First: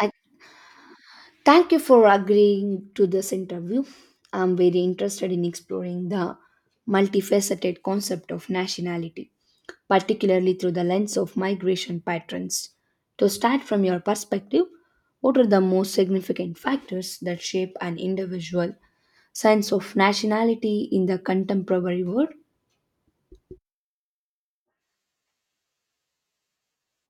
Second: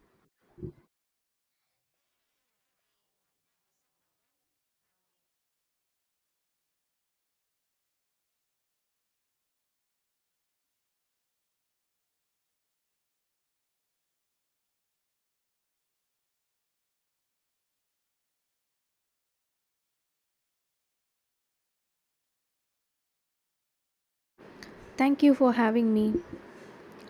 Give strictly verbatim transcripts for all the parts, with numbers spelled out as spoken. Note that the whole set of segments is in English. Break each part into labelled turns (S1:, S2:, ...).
S1: I thank you for agreeing to this interview. I'm very interested in exploring the multifaceted concept of nationality, particularly through the lens of migration patterns. To start from your perspective, what are the most significant factors that shape an individual sense of nationality in the contemporary world?
S2: Thank you for having me.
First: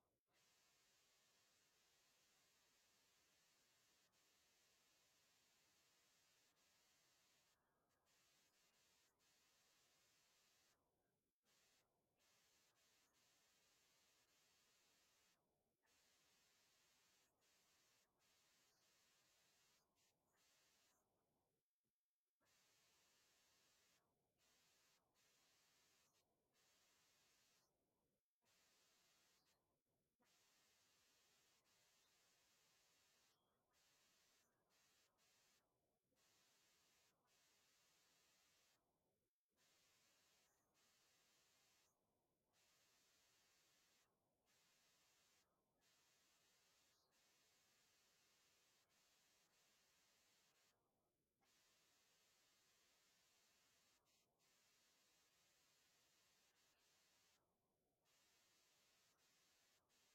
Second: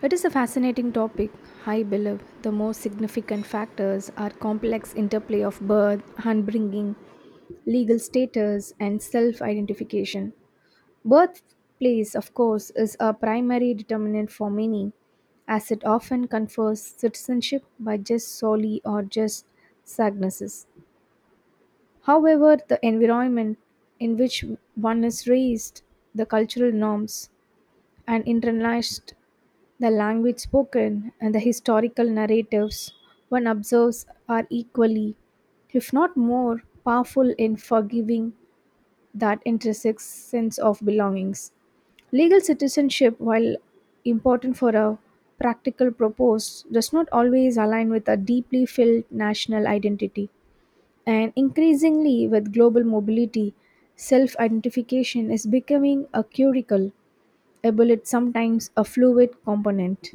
S2: It is a fascinating topic. I believe the most significant factors are complex interplay of birth, upbringing, legal status, and self identification. Birthplace, of course, is a primary determinant for many, as it often confers citizenship by just solely or just sagnesses. However, the environment in which one is raised, the cultural norms, and internalized the language spoken and the historical narratives one observes are equally, if not more, powerful in forgiving that intrinsic sense of belongings. Legal citizenship, while important for a practical purpose, does not always align with a deeply felt national identity. And increasingly, with global mobility, self identification is becoming a curricle, albeit sometimes a fluid component.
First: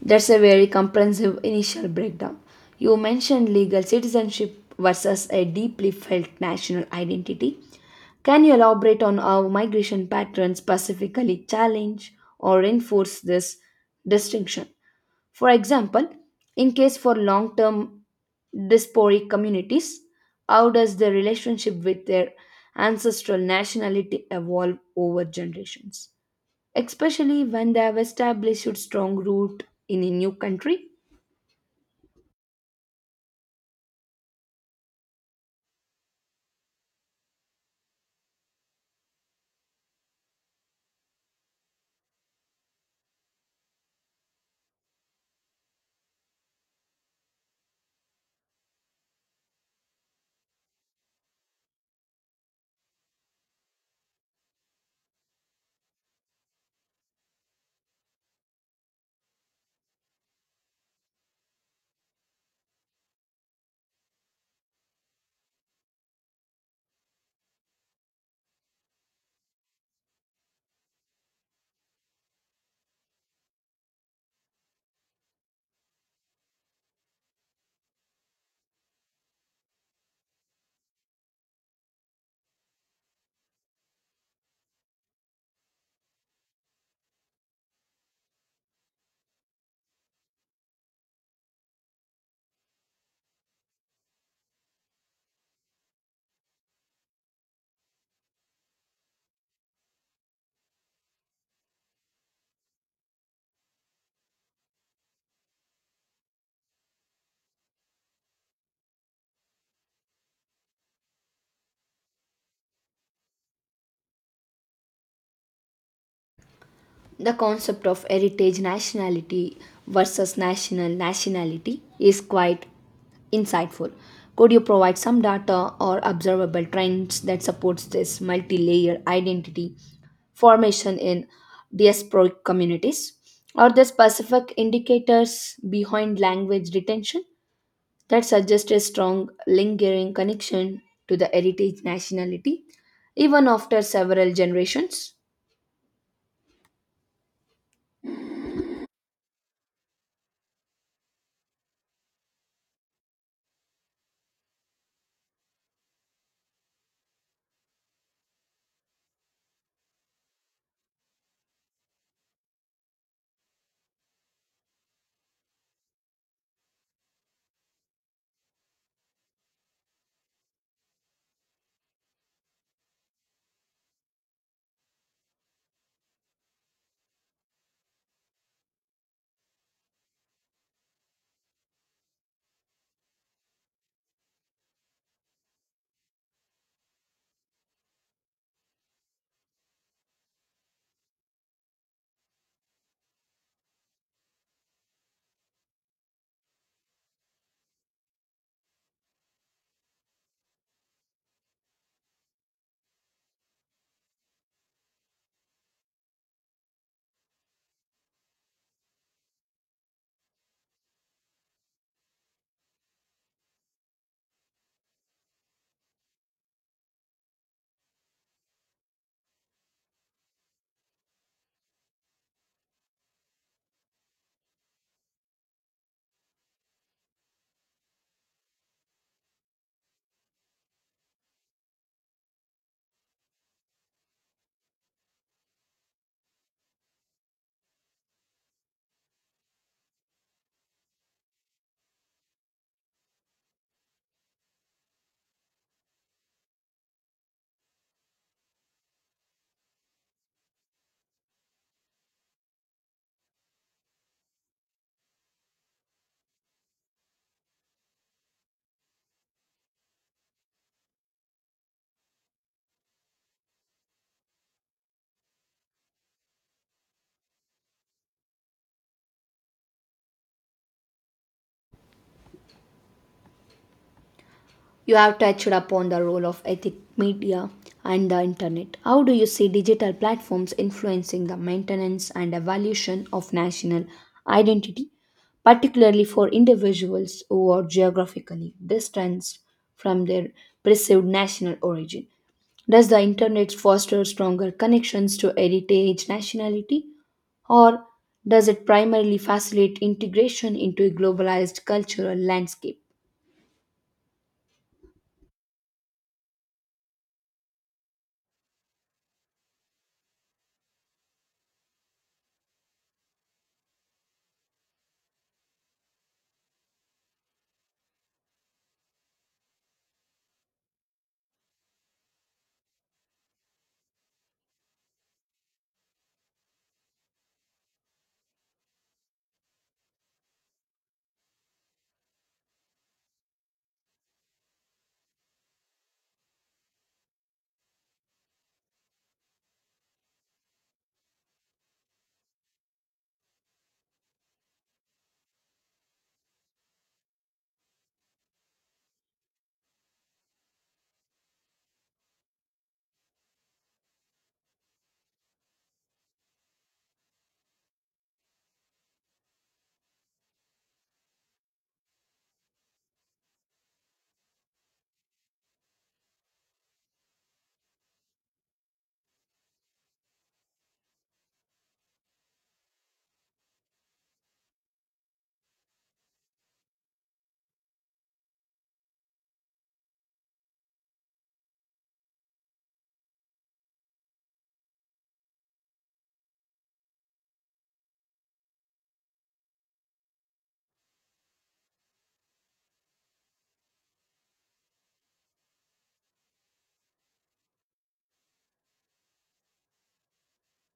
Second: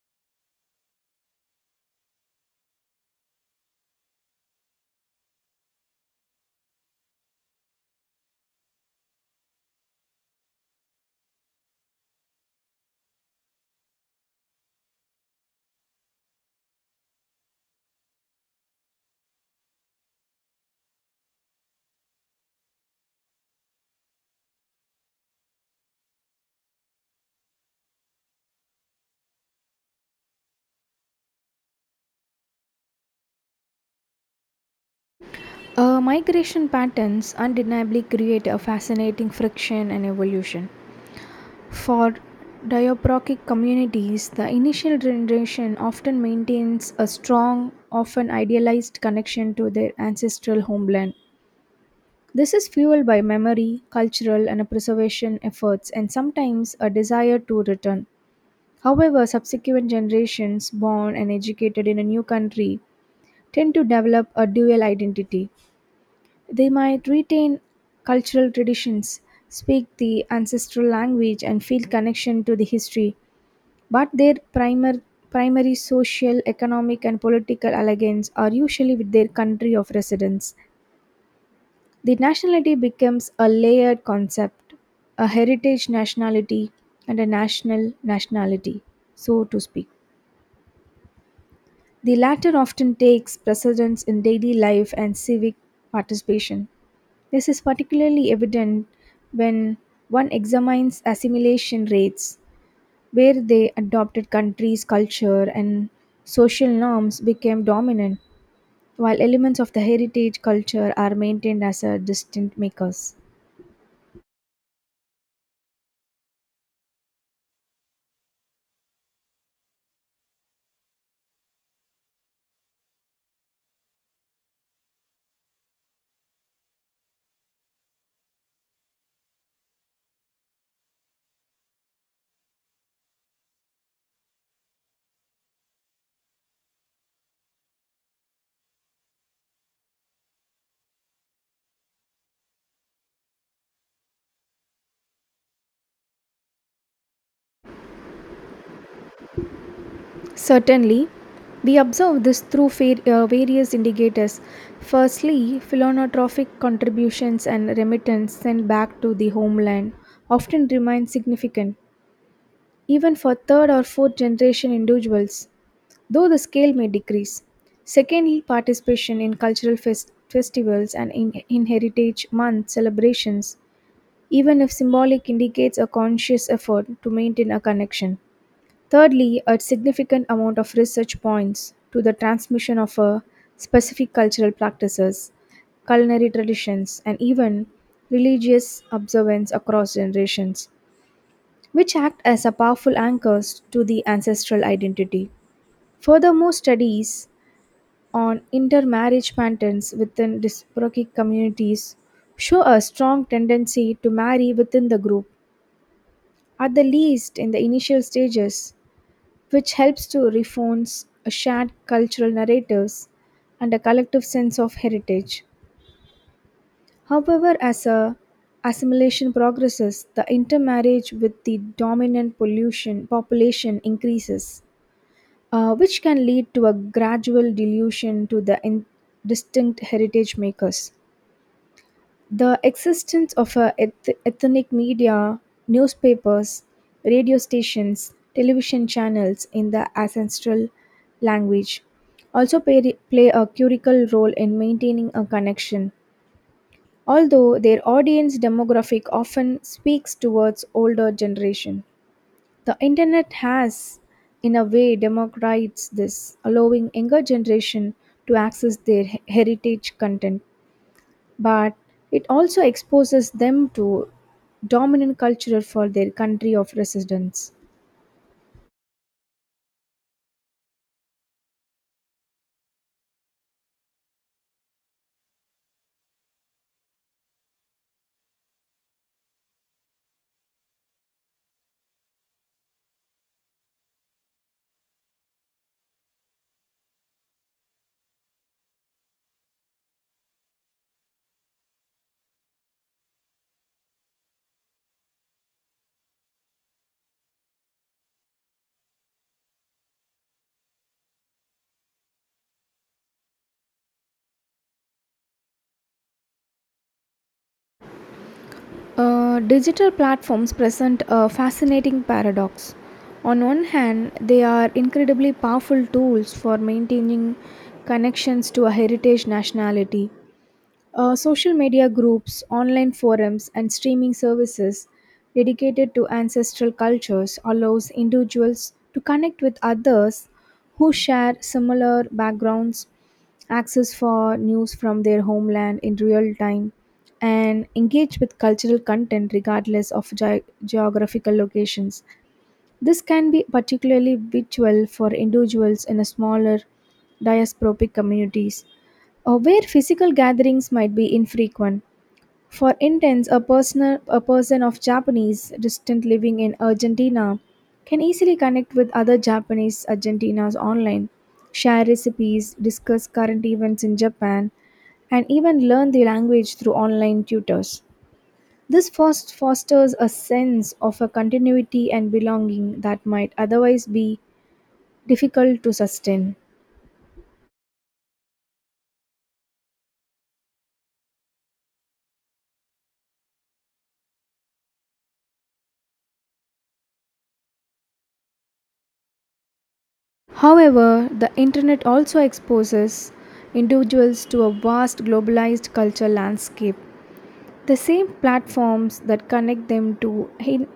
S1: That's a very comprehensive initial breakdown. You mentioned legal citizenship versus a deeply felt national identity. Can you elaborate on how migration patterns specifically challenge or enforce this distinction? For example, in case for long-term diasporic communities, how does their relationship with their ancestral nationality evolve over generations, especially when they have established a strong root in a new country?
S2: Uh, migration patterns undeniably create a fascinating friction and evolution. For diaprochic communities, the initial generation often maintains a strong, often idealized connection to their ancestral homeland. This is fueled by memory, cultural, and preservation efforts, and sometimes a desire to return. However, subsequent generations born and educated in a new country tend to develop a dual identity. They might retain cultural traditions, speak the ancestral language, and feel connection to the history, but their primer, primary social, economic, and political allegiance are usually with their country of residence. The nationality becomes a layered concept, a heritage nationality, and a national nationality, so to speak. The latter often takes precedence in daily life and civic participation. This is particularly evident when one examines assimilation rates, where they adopted countries' culture and social norms became dominant, while elements of the heritage culture are maintained as a distant makers.
S1: The concept of heritage nationality versus national nationality is quite insightful. Could you provide some data or observable trends that supports this multi-layer identity formation in diasporic communities? Are there specific indicators behind language retention that suggests a strong lingering connection to the heritage nationality even after several generations?
S2: Certainly, we observe this through fa- uh, various indicators. Firstly, philanthropic contributions and remittance sent back to the homeland often remain significant, even for third or fourth generation individuals, though the scale may decrease. Secondly, participation in cultural fest- festivals and in, in Heritage Month celebrations, even if symbolic, indicates a conscious effort to maintain a connection. Thirdly, a significant amount of research points to the transmission of a specific cultural practices, culinary traditions, and even religious observance across generations, which act as a powerful anchors to the ancestral identity. Furthermore, studies on intermarriage patterns within disparate communities show a strong tendency to marry within the group, at the least in the initial stages, which helps to reinforce a shared cultural narratives and a collective sense of heritage. However, as a assimilation progresses, the intermarriage with the dominant pollution population increases, uh, which can lead to a gradual dilution to the in- distinct heritage makers. The existence of a eth- ethnic media, newspapers, radio stations, television channels in the ancestral language also play, play a curical role in maintaining a connection, although their audience demographic often speaks towards older generation. The internet has, in a way, democratized this, allowing younger generation to access their he- heritage content, but it also exposes them to dominant culture for their country of residence.
S1: You have touched upon the role of ethic media and the internet. How do you see digital platforms influencing the maintenance and evolution of national identity, particularly for individuals who are geographically distanced from their perceived national origin? Does the internet foster stronger connections to heritage nationality, or does it primarily facilitate integration into a globalized cultural landscape?
S2: Uh, digital platforms present a fascinating paradox. On one hand, they are incredibly powerful tools for maintaining connections to a heritage nationality. Uh, social media groups, online forums, and streaming services dedicated to ancestral cultures allows individuals to connect with others who share similar backgrounds, access for news from their homeland in real time, and engage with cultural content regardless of ge- geographical locations. This can be particularly virtual for individuals in a smaller diasporic communities or where physical gatherings might be infrequent. For instance, a, personal, a person of Japanese descent living in Argentina can easily connect with other Japanese Argentinas online, share recipes, discuss current events in Japan, and even learn the language through online tutors. This fos- fosters a sense of a continuity and belonging that might otherwise be difficult to sustain. However, the internet also exposes individuals to a vast globalized culture landscape. The same platforms that connect them to he-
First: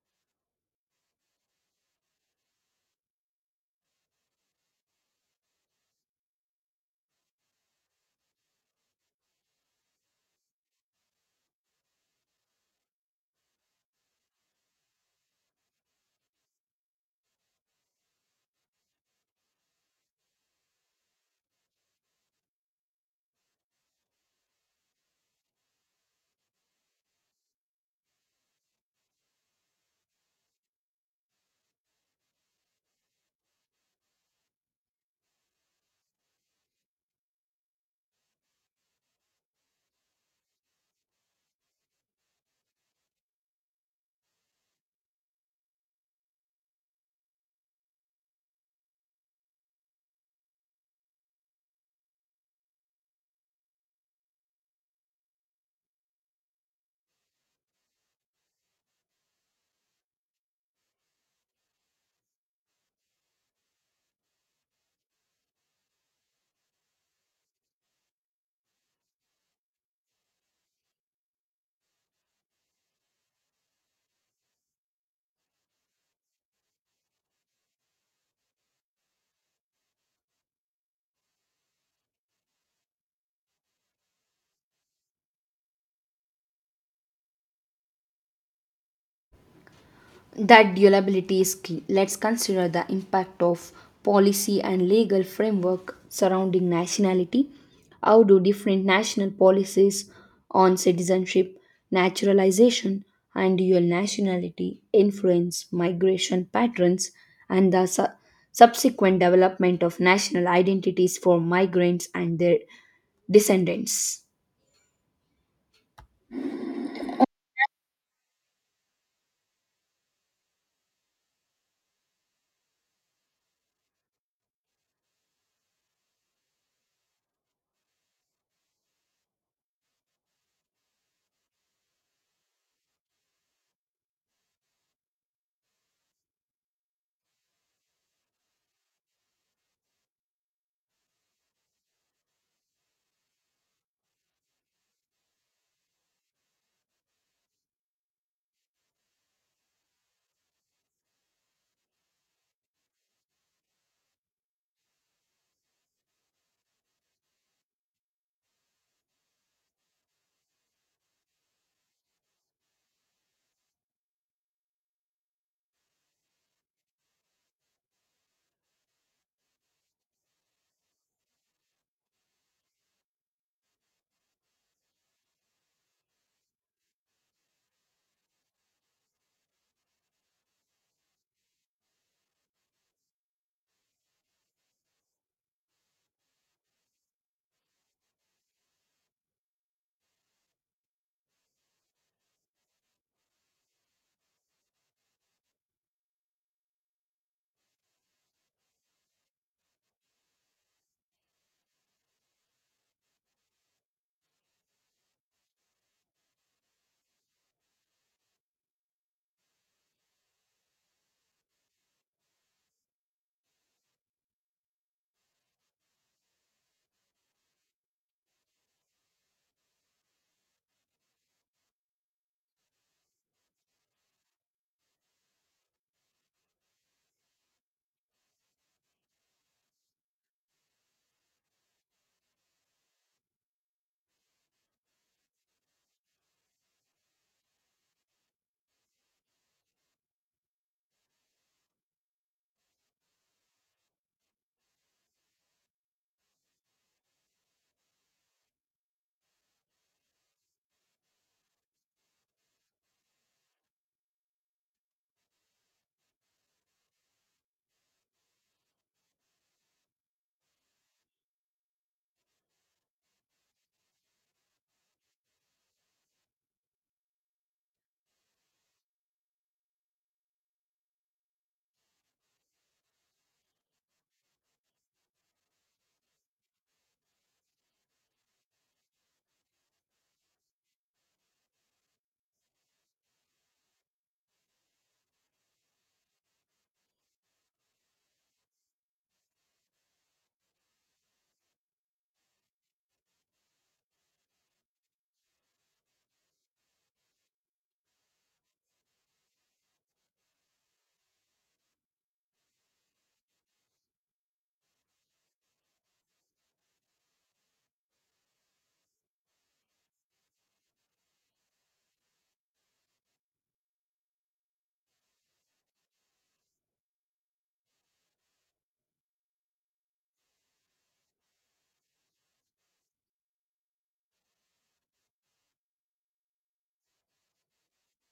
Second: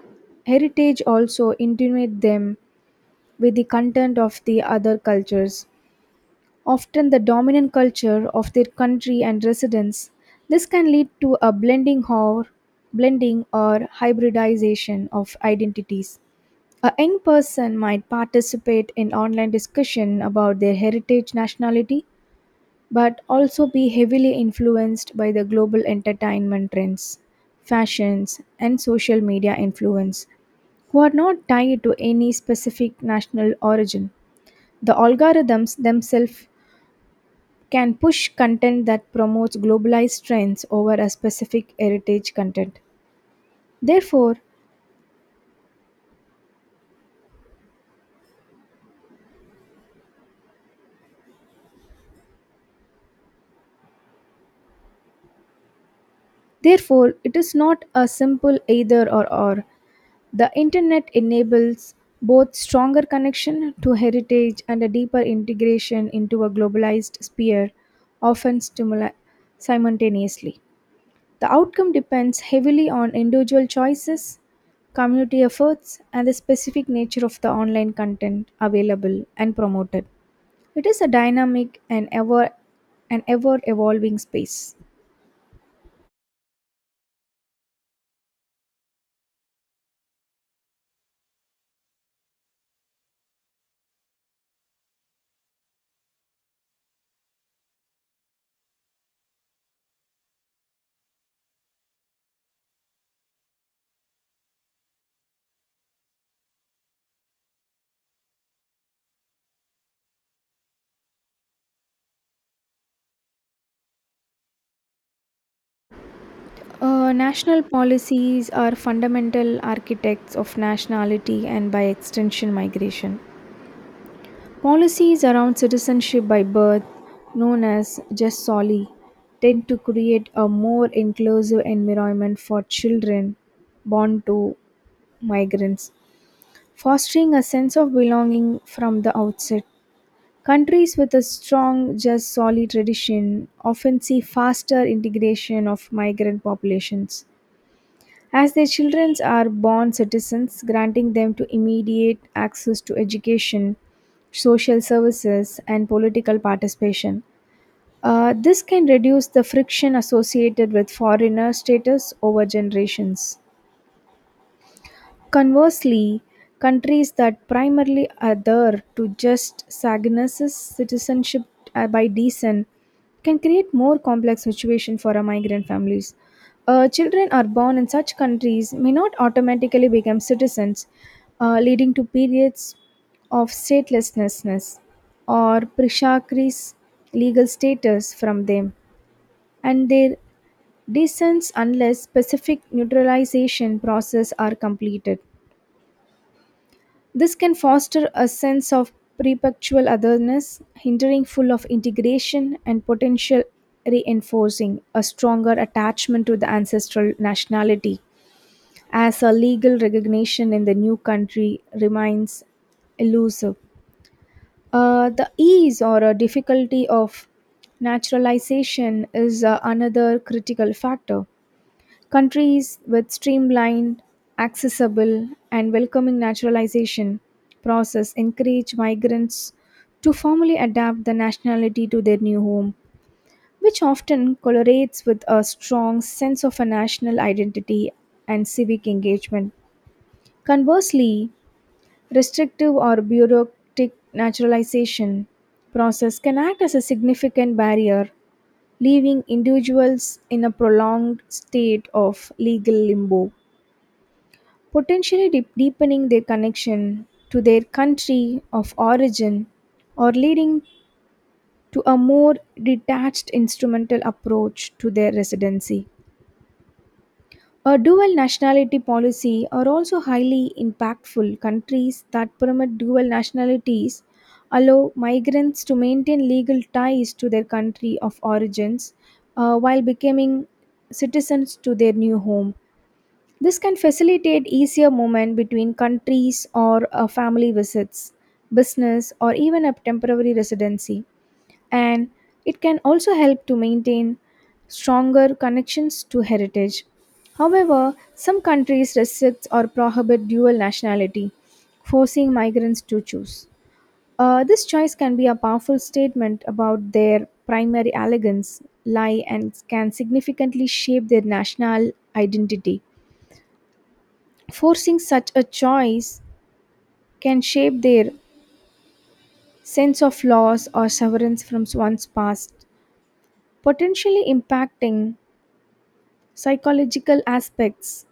S2: heritage also intimidate them with the content of the other cultures, often the dominant culture of their country and residence. This can lead to a blending or blending or hybridization of identities. A young person might participate in online discussion about their heritage nationality, but also be heavily influenced by the global entertainment trends, fashions, and social media influence, who are not tied to any specific national origin. The algorithms themselves can push content that promotes globalized trends over a specific heritage content. Therefore, therefore, it is not a simple either or or. The internet enables both stronger connection to heritage and a deeper integration into a globalized sphere, often stimuli- simultaneously. The outcome depends heavily on individual choices, community efforts, and the specific nature of the online content available and promoted. It is a dynamic and ever and ever evolving space.
S1: That durability is key. Let's consider the impact of policy and legal framework surrounding nationality. How do different national policies on citizenship, naturalization, and dual nationality influence migration patterns and the su- subsequent development of national identities for migrants and their descendants?
S2: Uh, national policies are fundamental architects of nationality and by extension migration. Policies around citizenship by birth, known as jus soli, tend to create a more inclusive environment for children born to migrants, fostering a sense of belonging from the outset. Countries with a strong jus soli tradition often see faster integration of migrant populations, as their children are born citizens, granting them to immediate access to education, social services, and political participation. Uh, this can reduce the friction associated with foreigner status over generations. Conversely, countries that primarily adhere to just Saguenay's citizenship uh, by descent can create more complex situation for our migrant families. Uh, children are born in such countries may not automatically become citizens, uh, leading to periods of statelessness or prishakris legal status from them and their descents unless specific neutralization process are completed. This can foster a sense of perpetual otherness, hindering full of integration and potential reinforcing a stronger attachment to the ancestral nationality as a legal recognition in the new country remains elusive. Uh, the ease or uh, difficulty of naturalization is uh, another critical factor. Countries with streamlined, accessible, and welcoming naturalization process encourage migrants to formally adapt the nationality to their new home, which often correlates with a strong sense of a national identity and civic engagement. Conversely, restrictive or bureaucratic naturalization process can act as a significant barrier, leaving individuals in a prolonged state of legal limbo, potentially deep deepening their connection to their country of origin or leading to a more detached instrumental approach to their residency. A dual nationality policy are also highly impactful. Countries that permit dual nationalities allow migrants to maintain legal ties to their country of origins, uh, while becoming citizens to their new home. This can facilitate easier movement between countries or uh, family visits, business, or even a temporary residency. And it can also help to maintain stronger connections to heritage. However, some countries restrict or prohibit dual nationality, forcing migrants to choose. Uh, this choice can be a powerful statement about their primary allegiance, lie, and can significantly shape their national identity. Forcing such a choice can shape their sense of loss or severance from one's past, potentially impacting psychological aspects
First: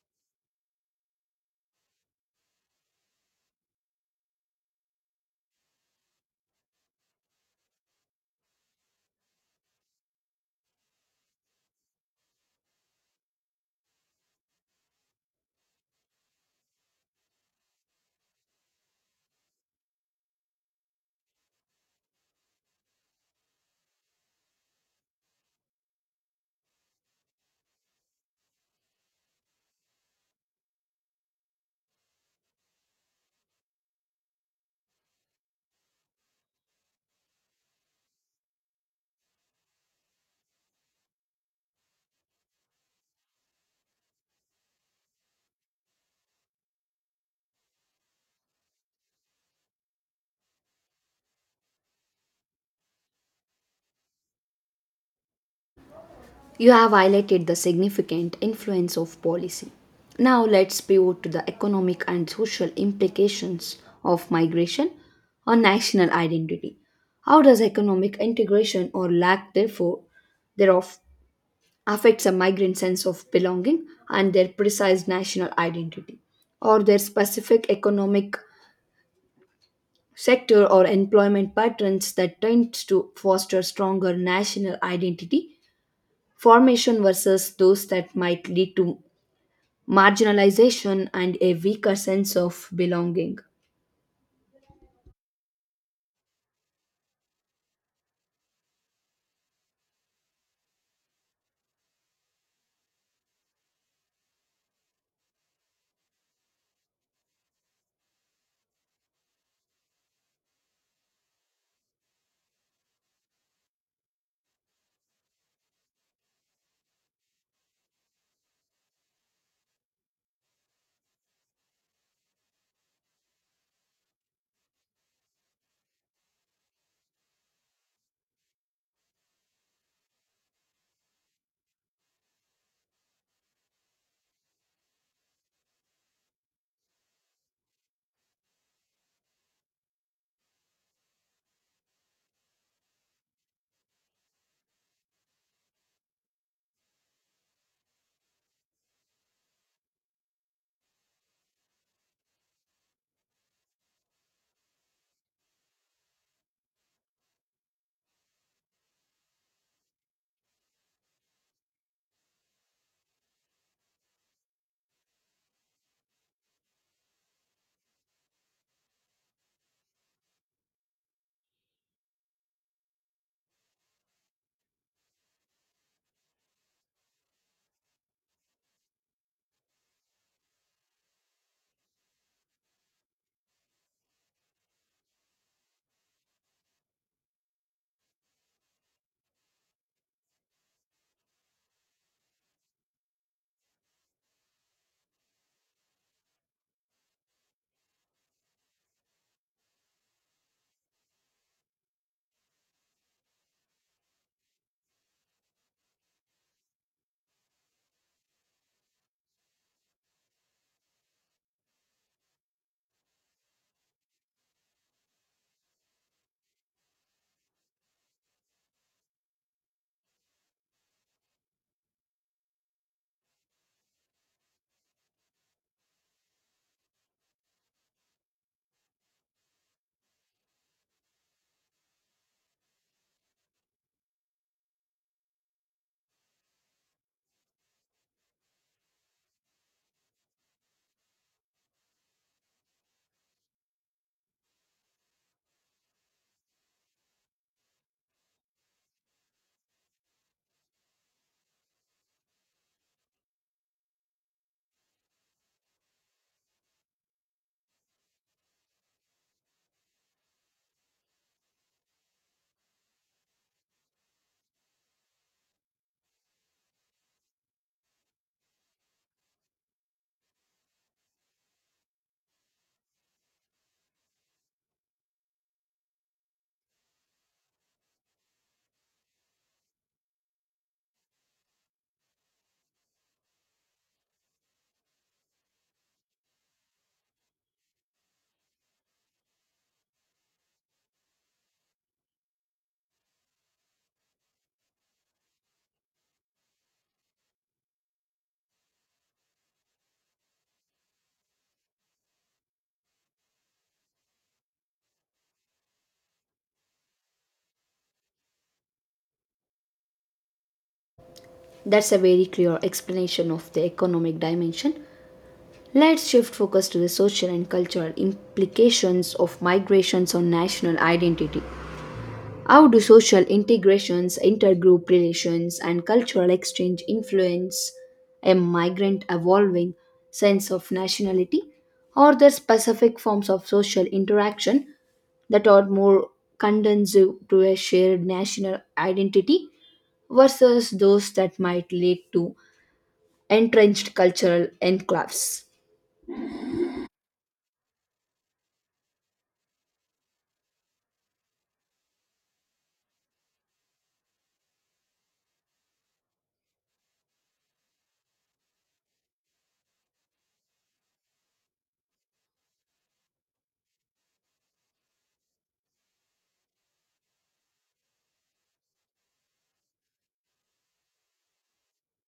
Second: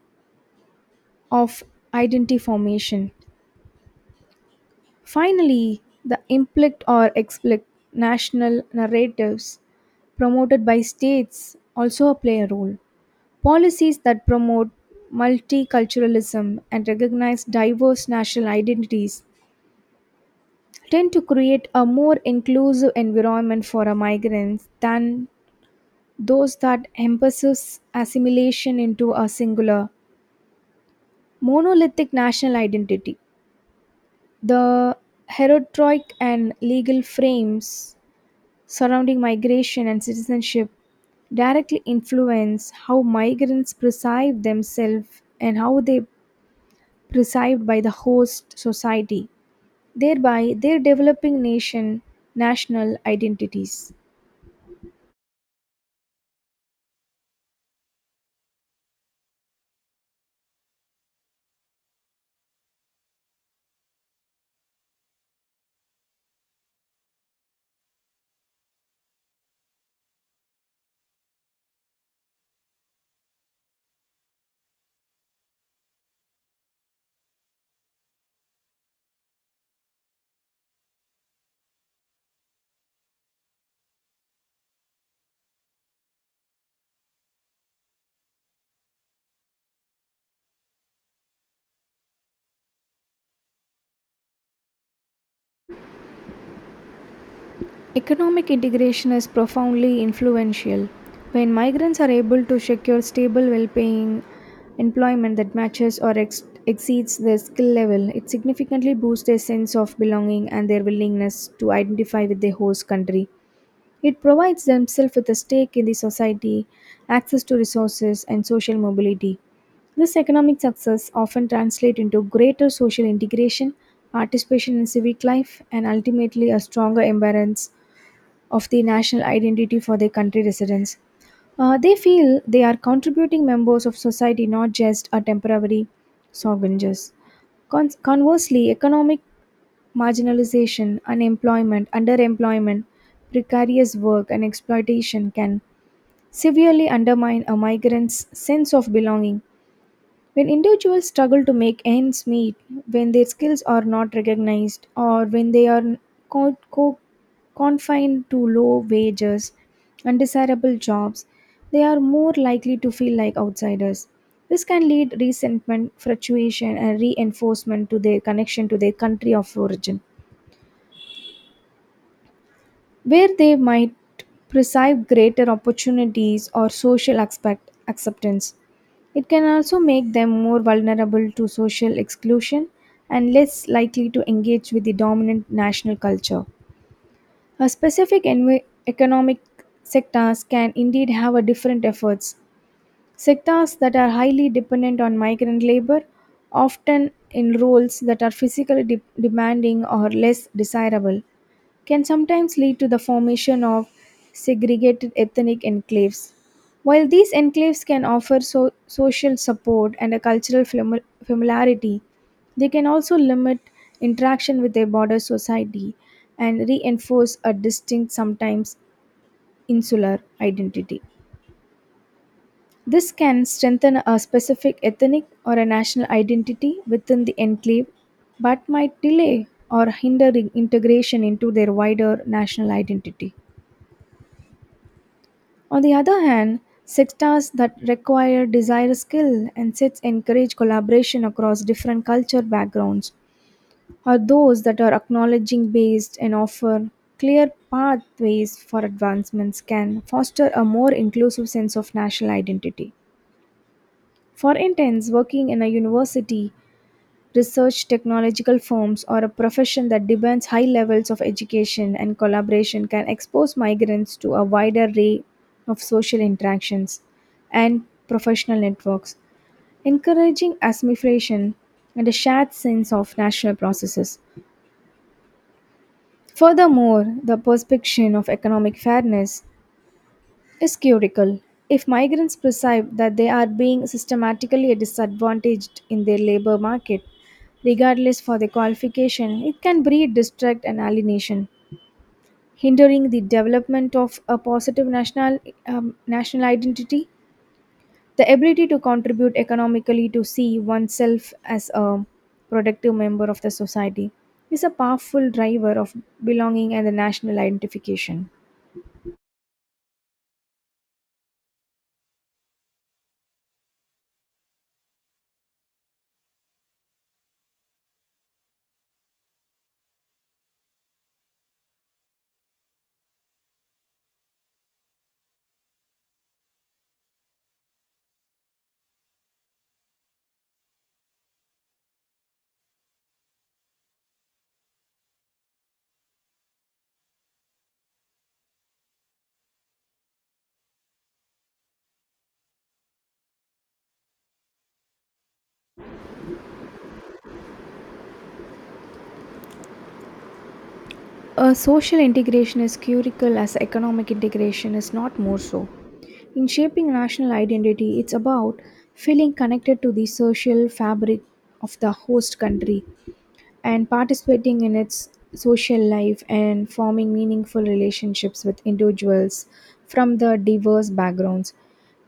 S2: of identity formation. Finally, the implicit or explicit national narratives promoted by states also play a role. Policies that promote multiculturalism and recognize diverse national identities tend to create a more inclusive environment for our migrants than those that emphasize assimilation into a singular monolithic national identity. The heterotroic and legal frames surrounding migration and citizenship directly influence how migrants perceive themselves and how they perceived by the host society, thereby their developing nation national identities.
S1: You have highlighted the significant influence of policy. Now let's pivot to the economic and social implications of migration on national identity. How does economic integration or lack therefore thereof affects a migrant's sense of belonging and their precise national identity, or their specific economic sector or employment patterns that tends to foster stronger national identity formation versus those that might lead to marginalization and a weaker sense of belonging?
S2: Economic integration is profoundly influential. When migrants are able to secure stable, well paying employment that matches or ex- exceeds their skill level, it significantly boosts their sense of belonging and their willingness to identify with their host country. It provides themselves with a stake in the society, access to resources, and social mobility. This economic success often translates into greater social integration, participation in civic life, and ultimately a stronger embrace of the national identity for their country residents. Uh, they feel they are contributing members of society, not just a temporary sojourners. Con- conversely, economic marginalization, unemployment, underemployment, precarious work, and exploitation can severely undermine a migrant's sense of belonging. When individuals struggle to make ends meet, when their skills are not recognized, or when they are co- co- confined to low wages, undesirable jobs, they are more likely to feel like outsiders. This can lead resentment, frustration, and reinforcement to their connection to their country of origin where they might perceive greater opportunities or social expect acceptance. It can also make them more vulnerable to social exclusion and less likely to engage with the dominant national culture. A specific envi- economic sectors can indeed have a different efforts. Sectors that are highly dependent on migrant labor, often in roles that are physically de- demanding or less desirable, can sometimes lead to the formation of segregated ethnic enclaves. While these enclaves can offer so- social support and a cultural fami- familiarity, they can also limit interaction with their border society and reinforce a distinct, sometimes insular identity. This can strengthen a specific ethnic or a national identity within the enclave, but might delay or hinder in- integration into their wider national identity. On the other hand, sectors that require desired skill and sets encourage collaboration across different culture backgrounds, or those that are acknowledging based and offer clear pathways for advancements can foster a more inclusive sense of national identity. For instance, working in a university Research technological firms or a profession that demands high levels of education and collaboration can expose migrants to a wider array of social interactions and professional networks, encouraging assimilation and a shared sense of national processes. Furthermore, the perception of economic fairness is critical. If migrants perceive that they are being systematically disadvantaged in their labor market, regardless for the qualification, it can breed distrust and alienation, hindering the development of a positive national um, national identity. The ability to contribute economically to see oneself as a productive member of the society is a powerful driver of belonging and the national identification.
S1: That's a very clear explanation of the economic dimension. Let's shift focus to the social and cultural implications of migrations on national identity. How do social integrations, intergroup relations, and cultural exchange influence a migrant evolving sense of nationality? Are there specific forms of social interaction that are more conducive to a shared national identity versus those that might lead to entrenched cultural enclaves?
S2: Uh, social integration is critical as economic integration is not more so. In shaping national identity, it's about feeling connected to the social fabric of the host country and participating in its social life and forming meaningful relationships with individuals from the diverse backgrounds.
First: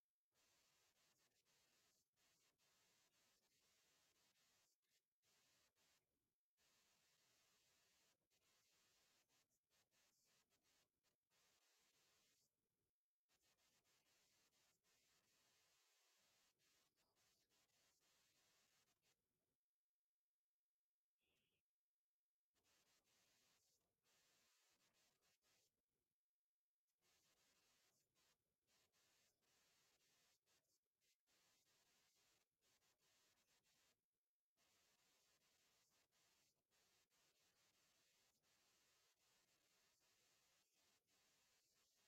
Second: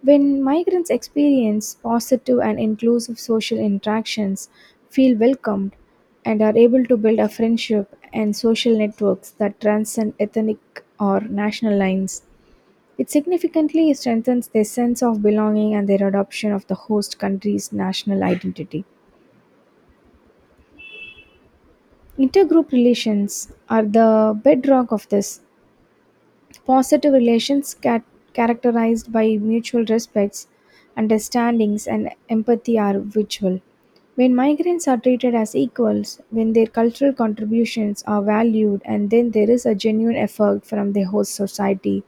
S2: When migrants experience positive and inclusive social interactions, feel welcomed, and are able to build a friendship and social networks that transcend ethnic or national lines. It significantly strengthens their sense of belonging and their adoption of the host country's national identity. Intergroup relations are the bedrock of this. Positive relations ca- characterized by mutual respects, understandings, and empathy are virtual. When migrants are treated as equals, when their cultural contributions are valued, and then there is a genuine effort from the host society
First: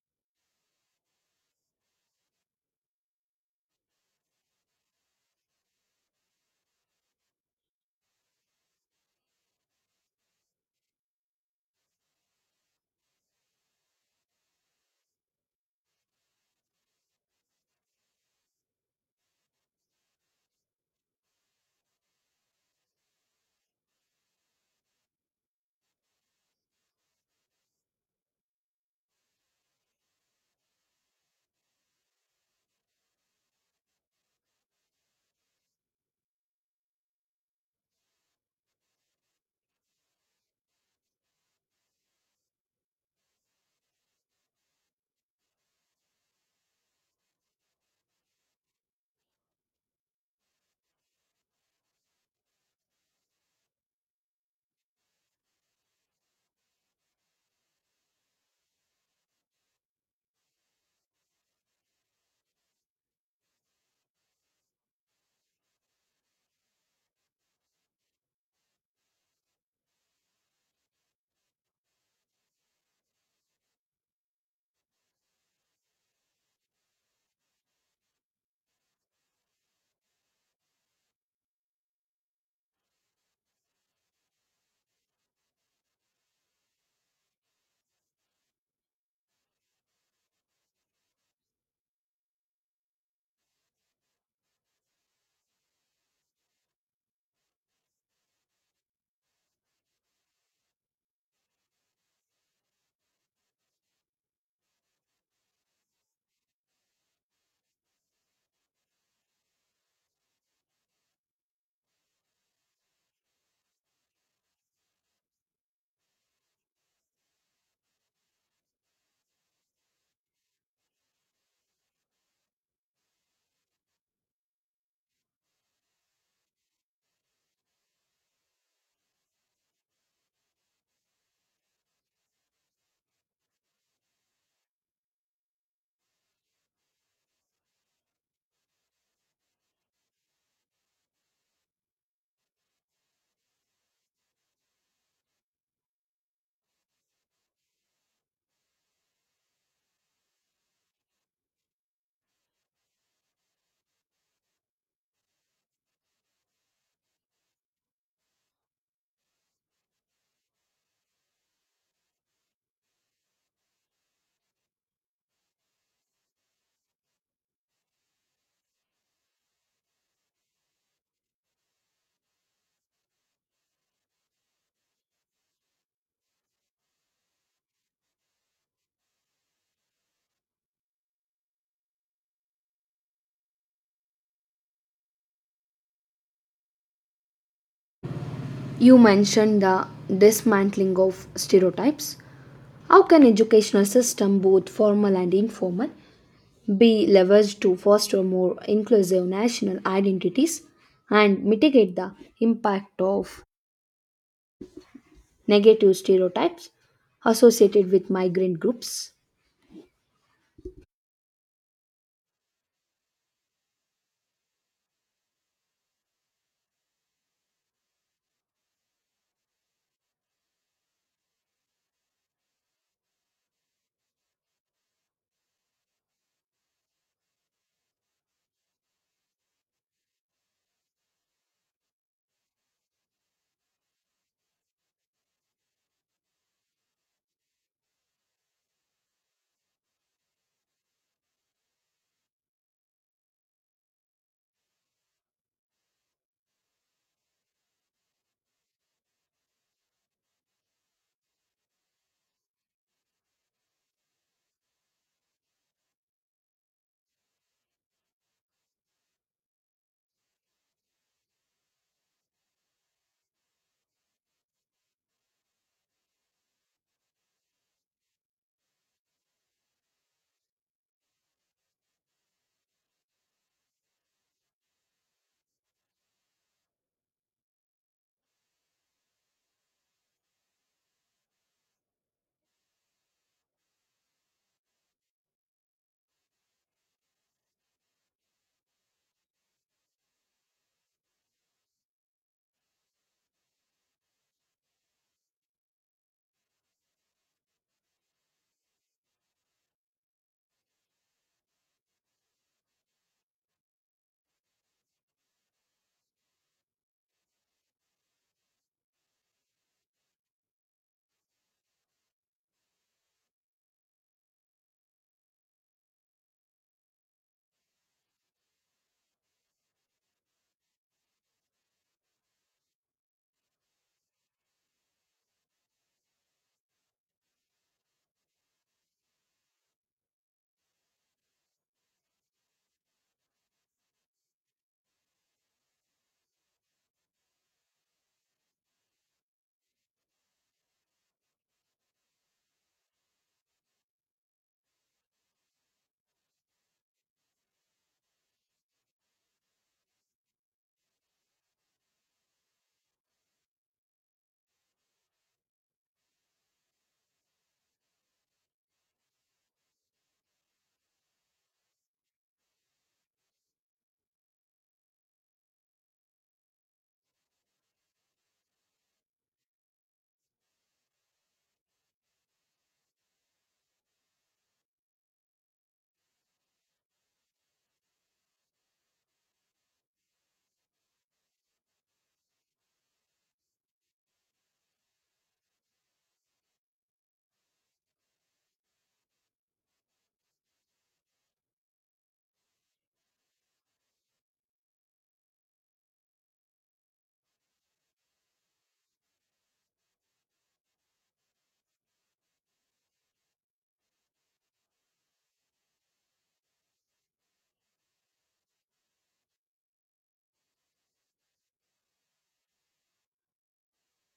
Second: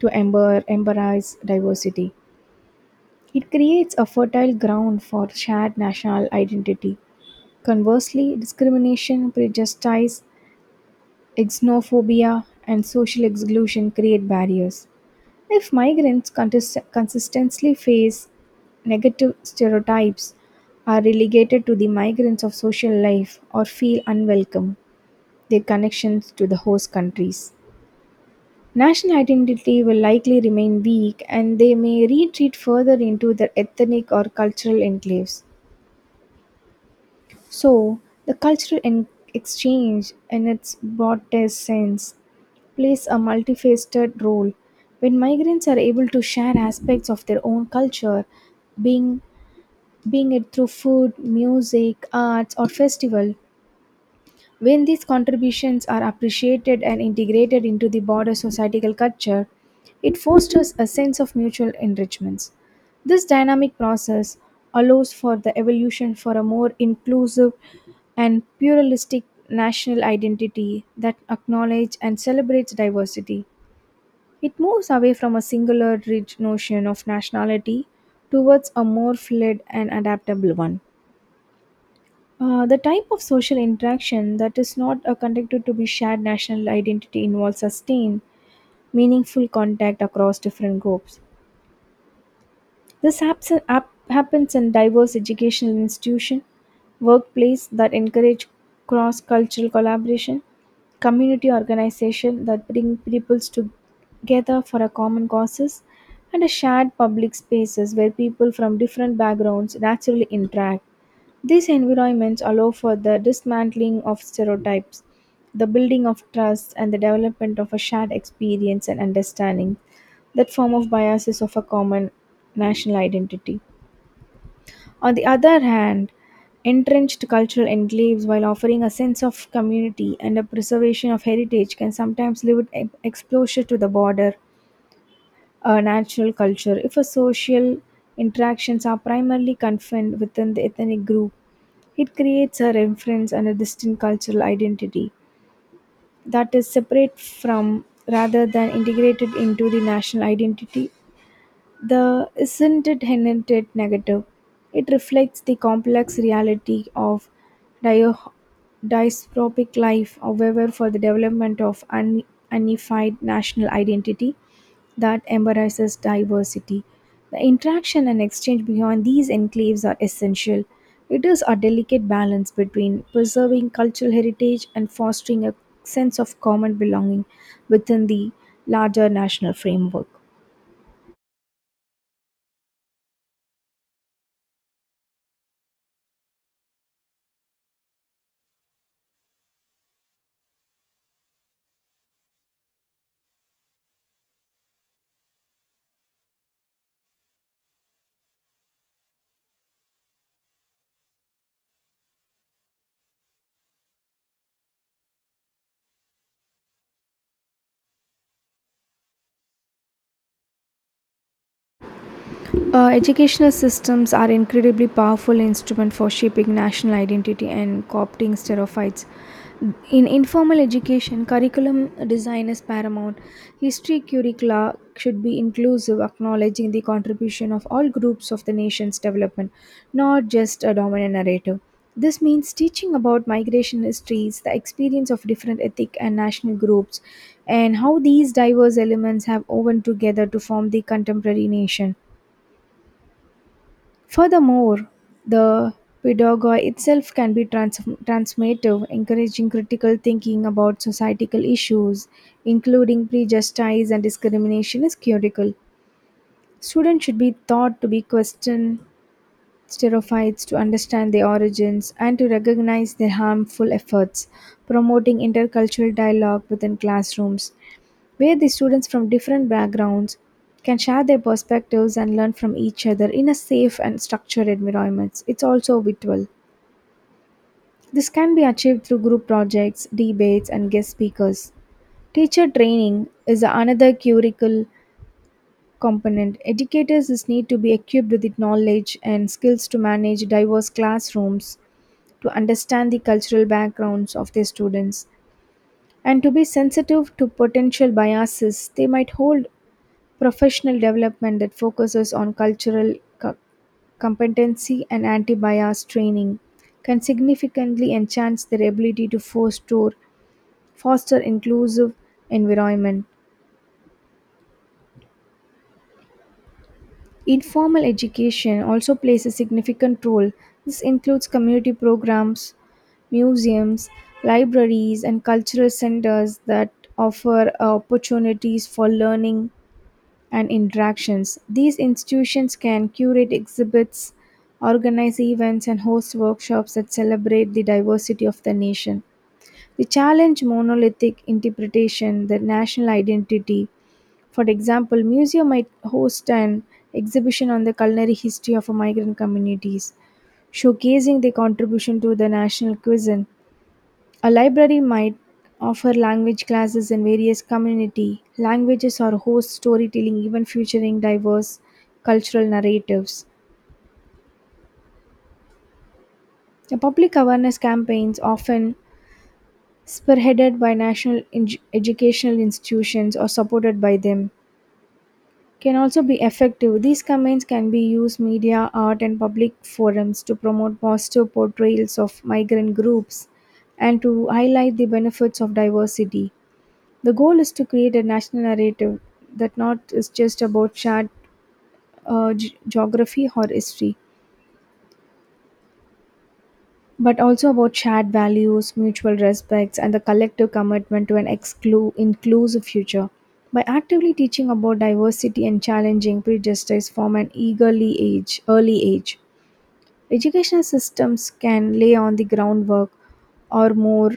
S2: to ember- embrace diversity. It creates a fertile ground for shared national identity. Conversely, discrimination, prejudice, Xenophobia and social exclusion create barriers. If migrants contest- consistently face negative stereotypes, are relegated to the migrants of social life, or feel unwelcome, their connections to the host countries. National identity will likely remain weak and they may retreat further into their ethnic or cultural enclaves. So, the cultural en- exchange, in its broadest sense, plays a multifaceted role. When migrants are able to share aspects of their own culture, being being it through food, music, arts, or festival, when these contributions are appreciated and integrated into the broader societal culture, it fosters a sense of mutual enrichments. This dynamic process allows for the evolution for a more inclusive and pluralistic national identity that acknowledges and celebrates diversity. It moves away from a singular rigid notion of nationality towards a more fluid and adaptable one. Uh, the type of social interaction that is not uh, conducted to be shared national identity involves sustained, meaningful contact across different groups. This haps hap- happens in diverse educational institutions, workplace that encourage cross-cultural collaboration, community organization that bring peoples together for a common causes, and a shared public spaces where people from different backgrounds naturally interact. These environments allow for the dismantling of stereotypes, the building of trust, and the development of a shared experience and understanding. That form of bias is of a common national identity. On the other hand, entrenched cultural enclaves, while offering a sense of community and a preservation of heritage, can sometimes limit e- exposure to the border uh, natural culture. If a social interactions are primarily confined within the ethnic group, it creates a reference and a distinct cultural identity that is separate from rather than integrated into the national identity. The isn't it inherently negative? It reflects the complex reality of dio- dystropic life, however, for the development of un- unified national identity that embraces diversity. The interaction and exchange beyond these enclaves are essential. It is a delicate balance between preserving cultural heritage and fostering a sense of common belonging within the larger national framework.
S1: You mentioned the dismantling of stereotypes. How can educational system, both formal and informal, be leveraged to foster more inclusive national identities and mitigate the impact of negative stereotypes associated with migrant groups?
S2: Uh, educational systems are incredibly powerful instrument for shaping national identity and co-opting stereotypes. In informal education, curriculum design is paramount. History curricula should be inclusive, acknowledging the contribution of all groups of the nation's development, not just a dominant narrative. This means teaching about migration histories, the experience of different ethnic and national groups, and how these diverse elements have woven together to form the contemporary nation. Furthermore, the pedagogy itself can be trans- transformative, encouraging critical thinking about societal issues, including prejudice and discrimination, is critical. Students should be taught to be question stereotypes to understand their origins and to recognize their harmful efforts, promoting intercultural dialogue within classrooms where the students from different backgrounds can share their perspectives and learn from each other in a safe and structured environment. It's also virtual. This can be achieved through group projects, debates, and guest speakers. Teacher training is another curricle component. Educators is need to be equipped with the knowledge and skills to manage diverse classrooms, to understand the cultural backgrounds of their students, and to be sensitive to potential biases they might hold. Professional development that focuses on cultural co- competency and anti bias training can significantly enhance their ability to foster, foster inclusive environment. Informal education also plays a significant role. This includes community programs, museums, libraries, and cultural centers that offer opportunities for learning and interactions. These institutions can curate exhibits, organize events, and host workshops that celebrate the diversity of the nation. They challenge monolithic interpretation, the national identity. For example, museum might host an exhibition on the culinary history of migrant communities, showcasing their contribution to the national cuisine. A library might offer language classes in various community languages or host storytelling, even featuring diverse cultural narratives. The public awareness campaigns, often spearheaded by national eng- educational institutions or supported by them, can also be effective. These campaigns can be used media, art, and public forums to promote positive portrayals of migrant groups and to highlight the benefits of diversity. The goal is to create a national narrative that not is just about shared uh, ge- geography or history, but also about shared values, mutual respects, and the collective commitment to an exclu- inclusive future. By actively teaching about diversity and challenging prejudice from an eagerly age, early age, educational systems can lay on the groundwork or more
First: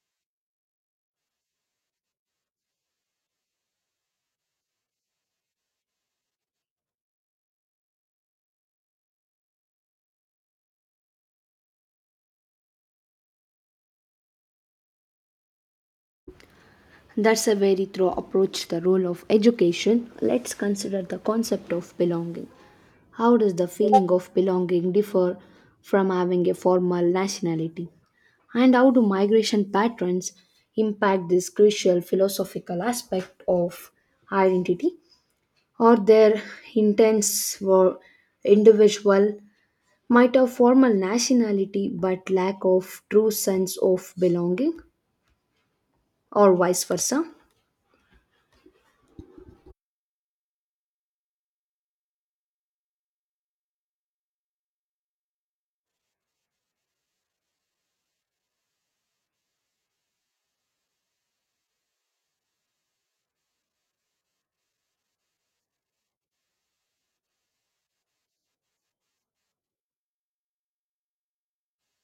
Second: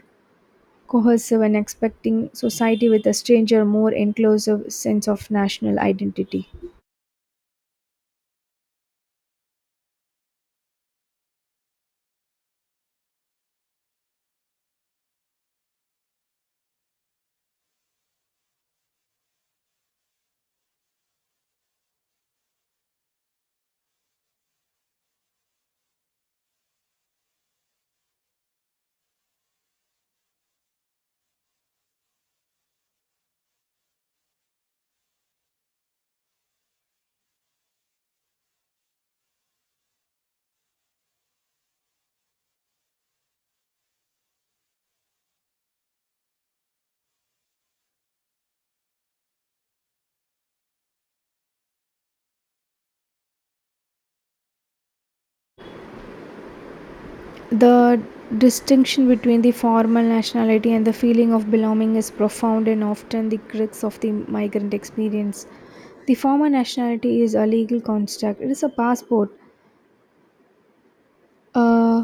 S2: cohesive and expecting society with a stranger, more inclusive sense of national identity.
S1: That's a very thorough approach the role of education. Let's consider the concept of belonging. How does the feeling of belonging differ from having a formal nationality? And how do migration patterns impact this crucial philosophical aspect of identity? Or their intents were individual might have formal nationality but lack of true sense of belonging, or vice versa?
S2: The distinction between the formal nationality and the feeling of belonging is profound and often the crux of the migrant experience. The formal nationality is a legal construct, it is a passport uh,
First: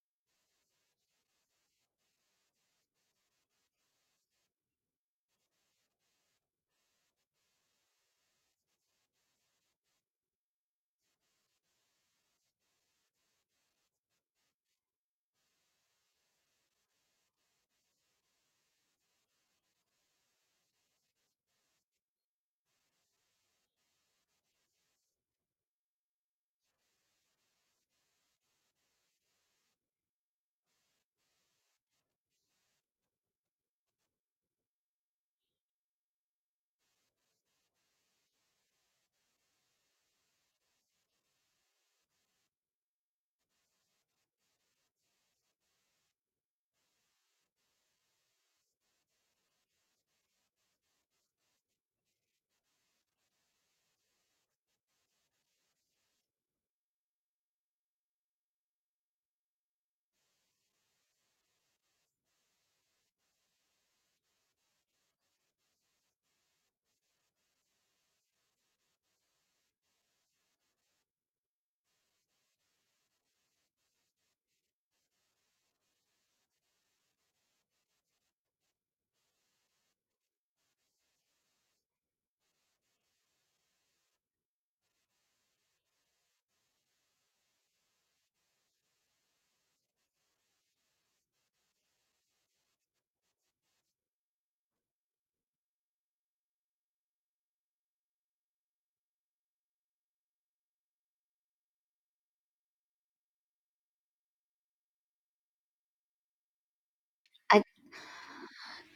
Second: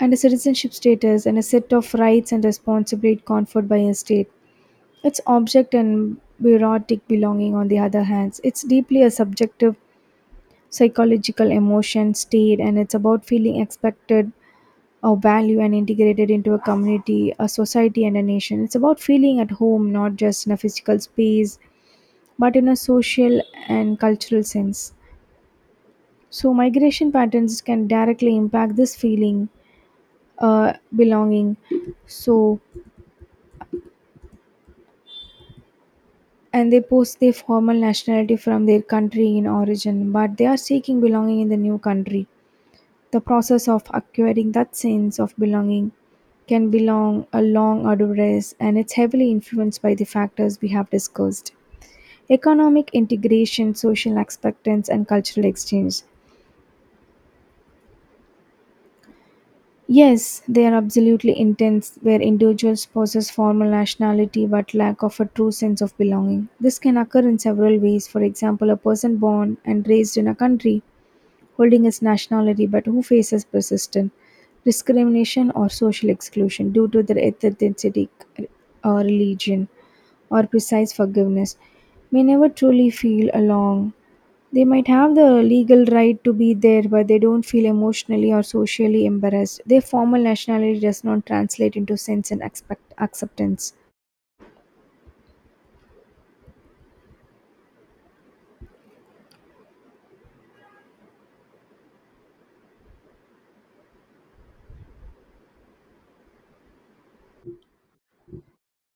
S2: and a citizenship status and a set of rights and responsibilities conferred by a state. Its object and bureaucratic belonging, on the other hand, it's deeply a subjective psychological emotion state and it's about feeling expected a value and integrated into a community, a society, and a nation. It's about feeling at home, not just in a physical space, but in a social and cultural sense. So, migration patterns can directly impact this feeling, uh, belonging. So, and they post their formal nationality from their country in origin, but they are seeking belonging in the new country. The process of acquiring that sense of belonging can be long, a long, arduous, and it's heavily influenced by the factors we have discussed economic integration, social acceptance, and cultural exchange. Yes, they are absolutely intense, where individuals possess formal nationality but lack of a true sense of belonging. This can occur in several ways. For example, a person born and raised in a country holding his nationality but who faces persistent discrimination or social exclusion due to their ethnicity or religion or precise forgiveness may never truly feel along. They might have the legal right to be there, but they don't feel emotionally or socially embarrassed. Their formal nationality does not translate into sense and expect acceptance.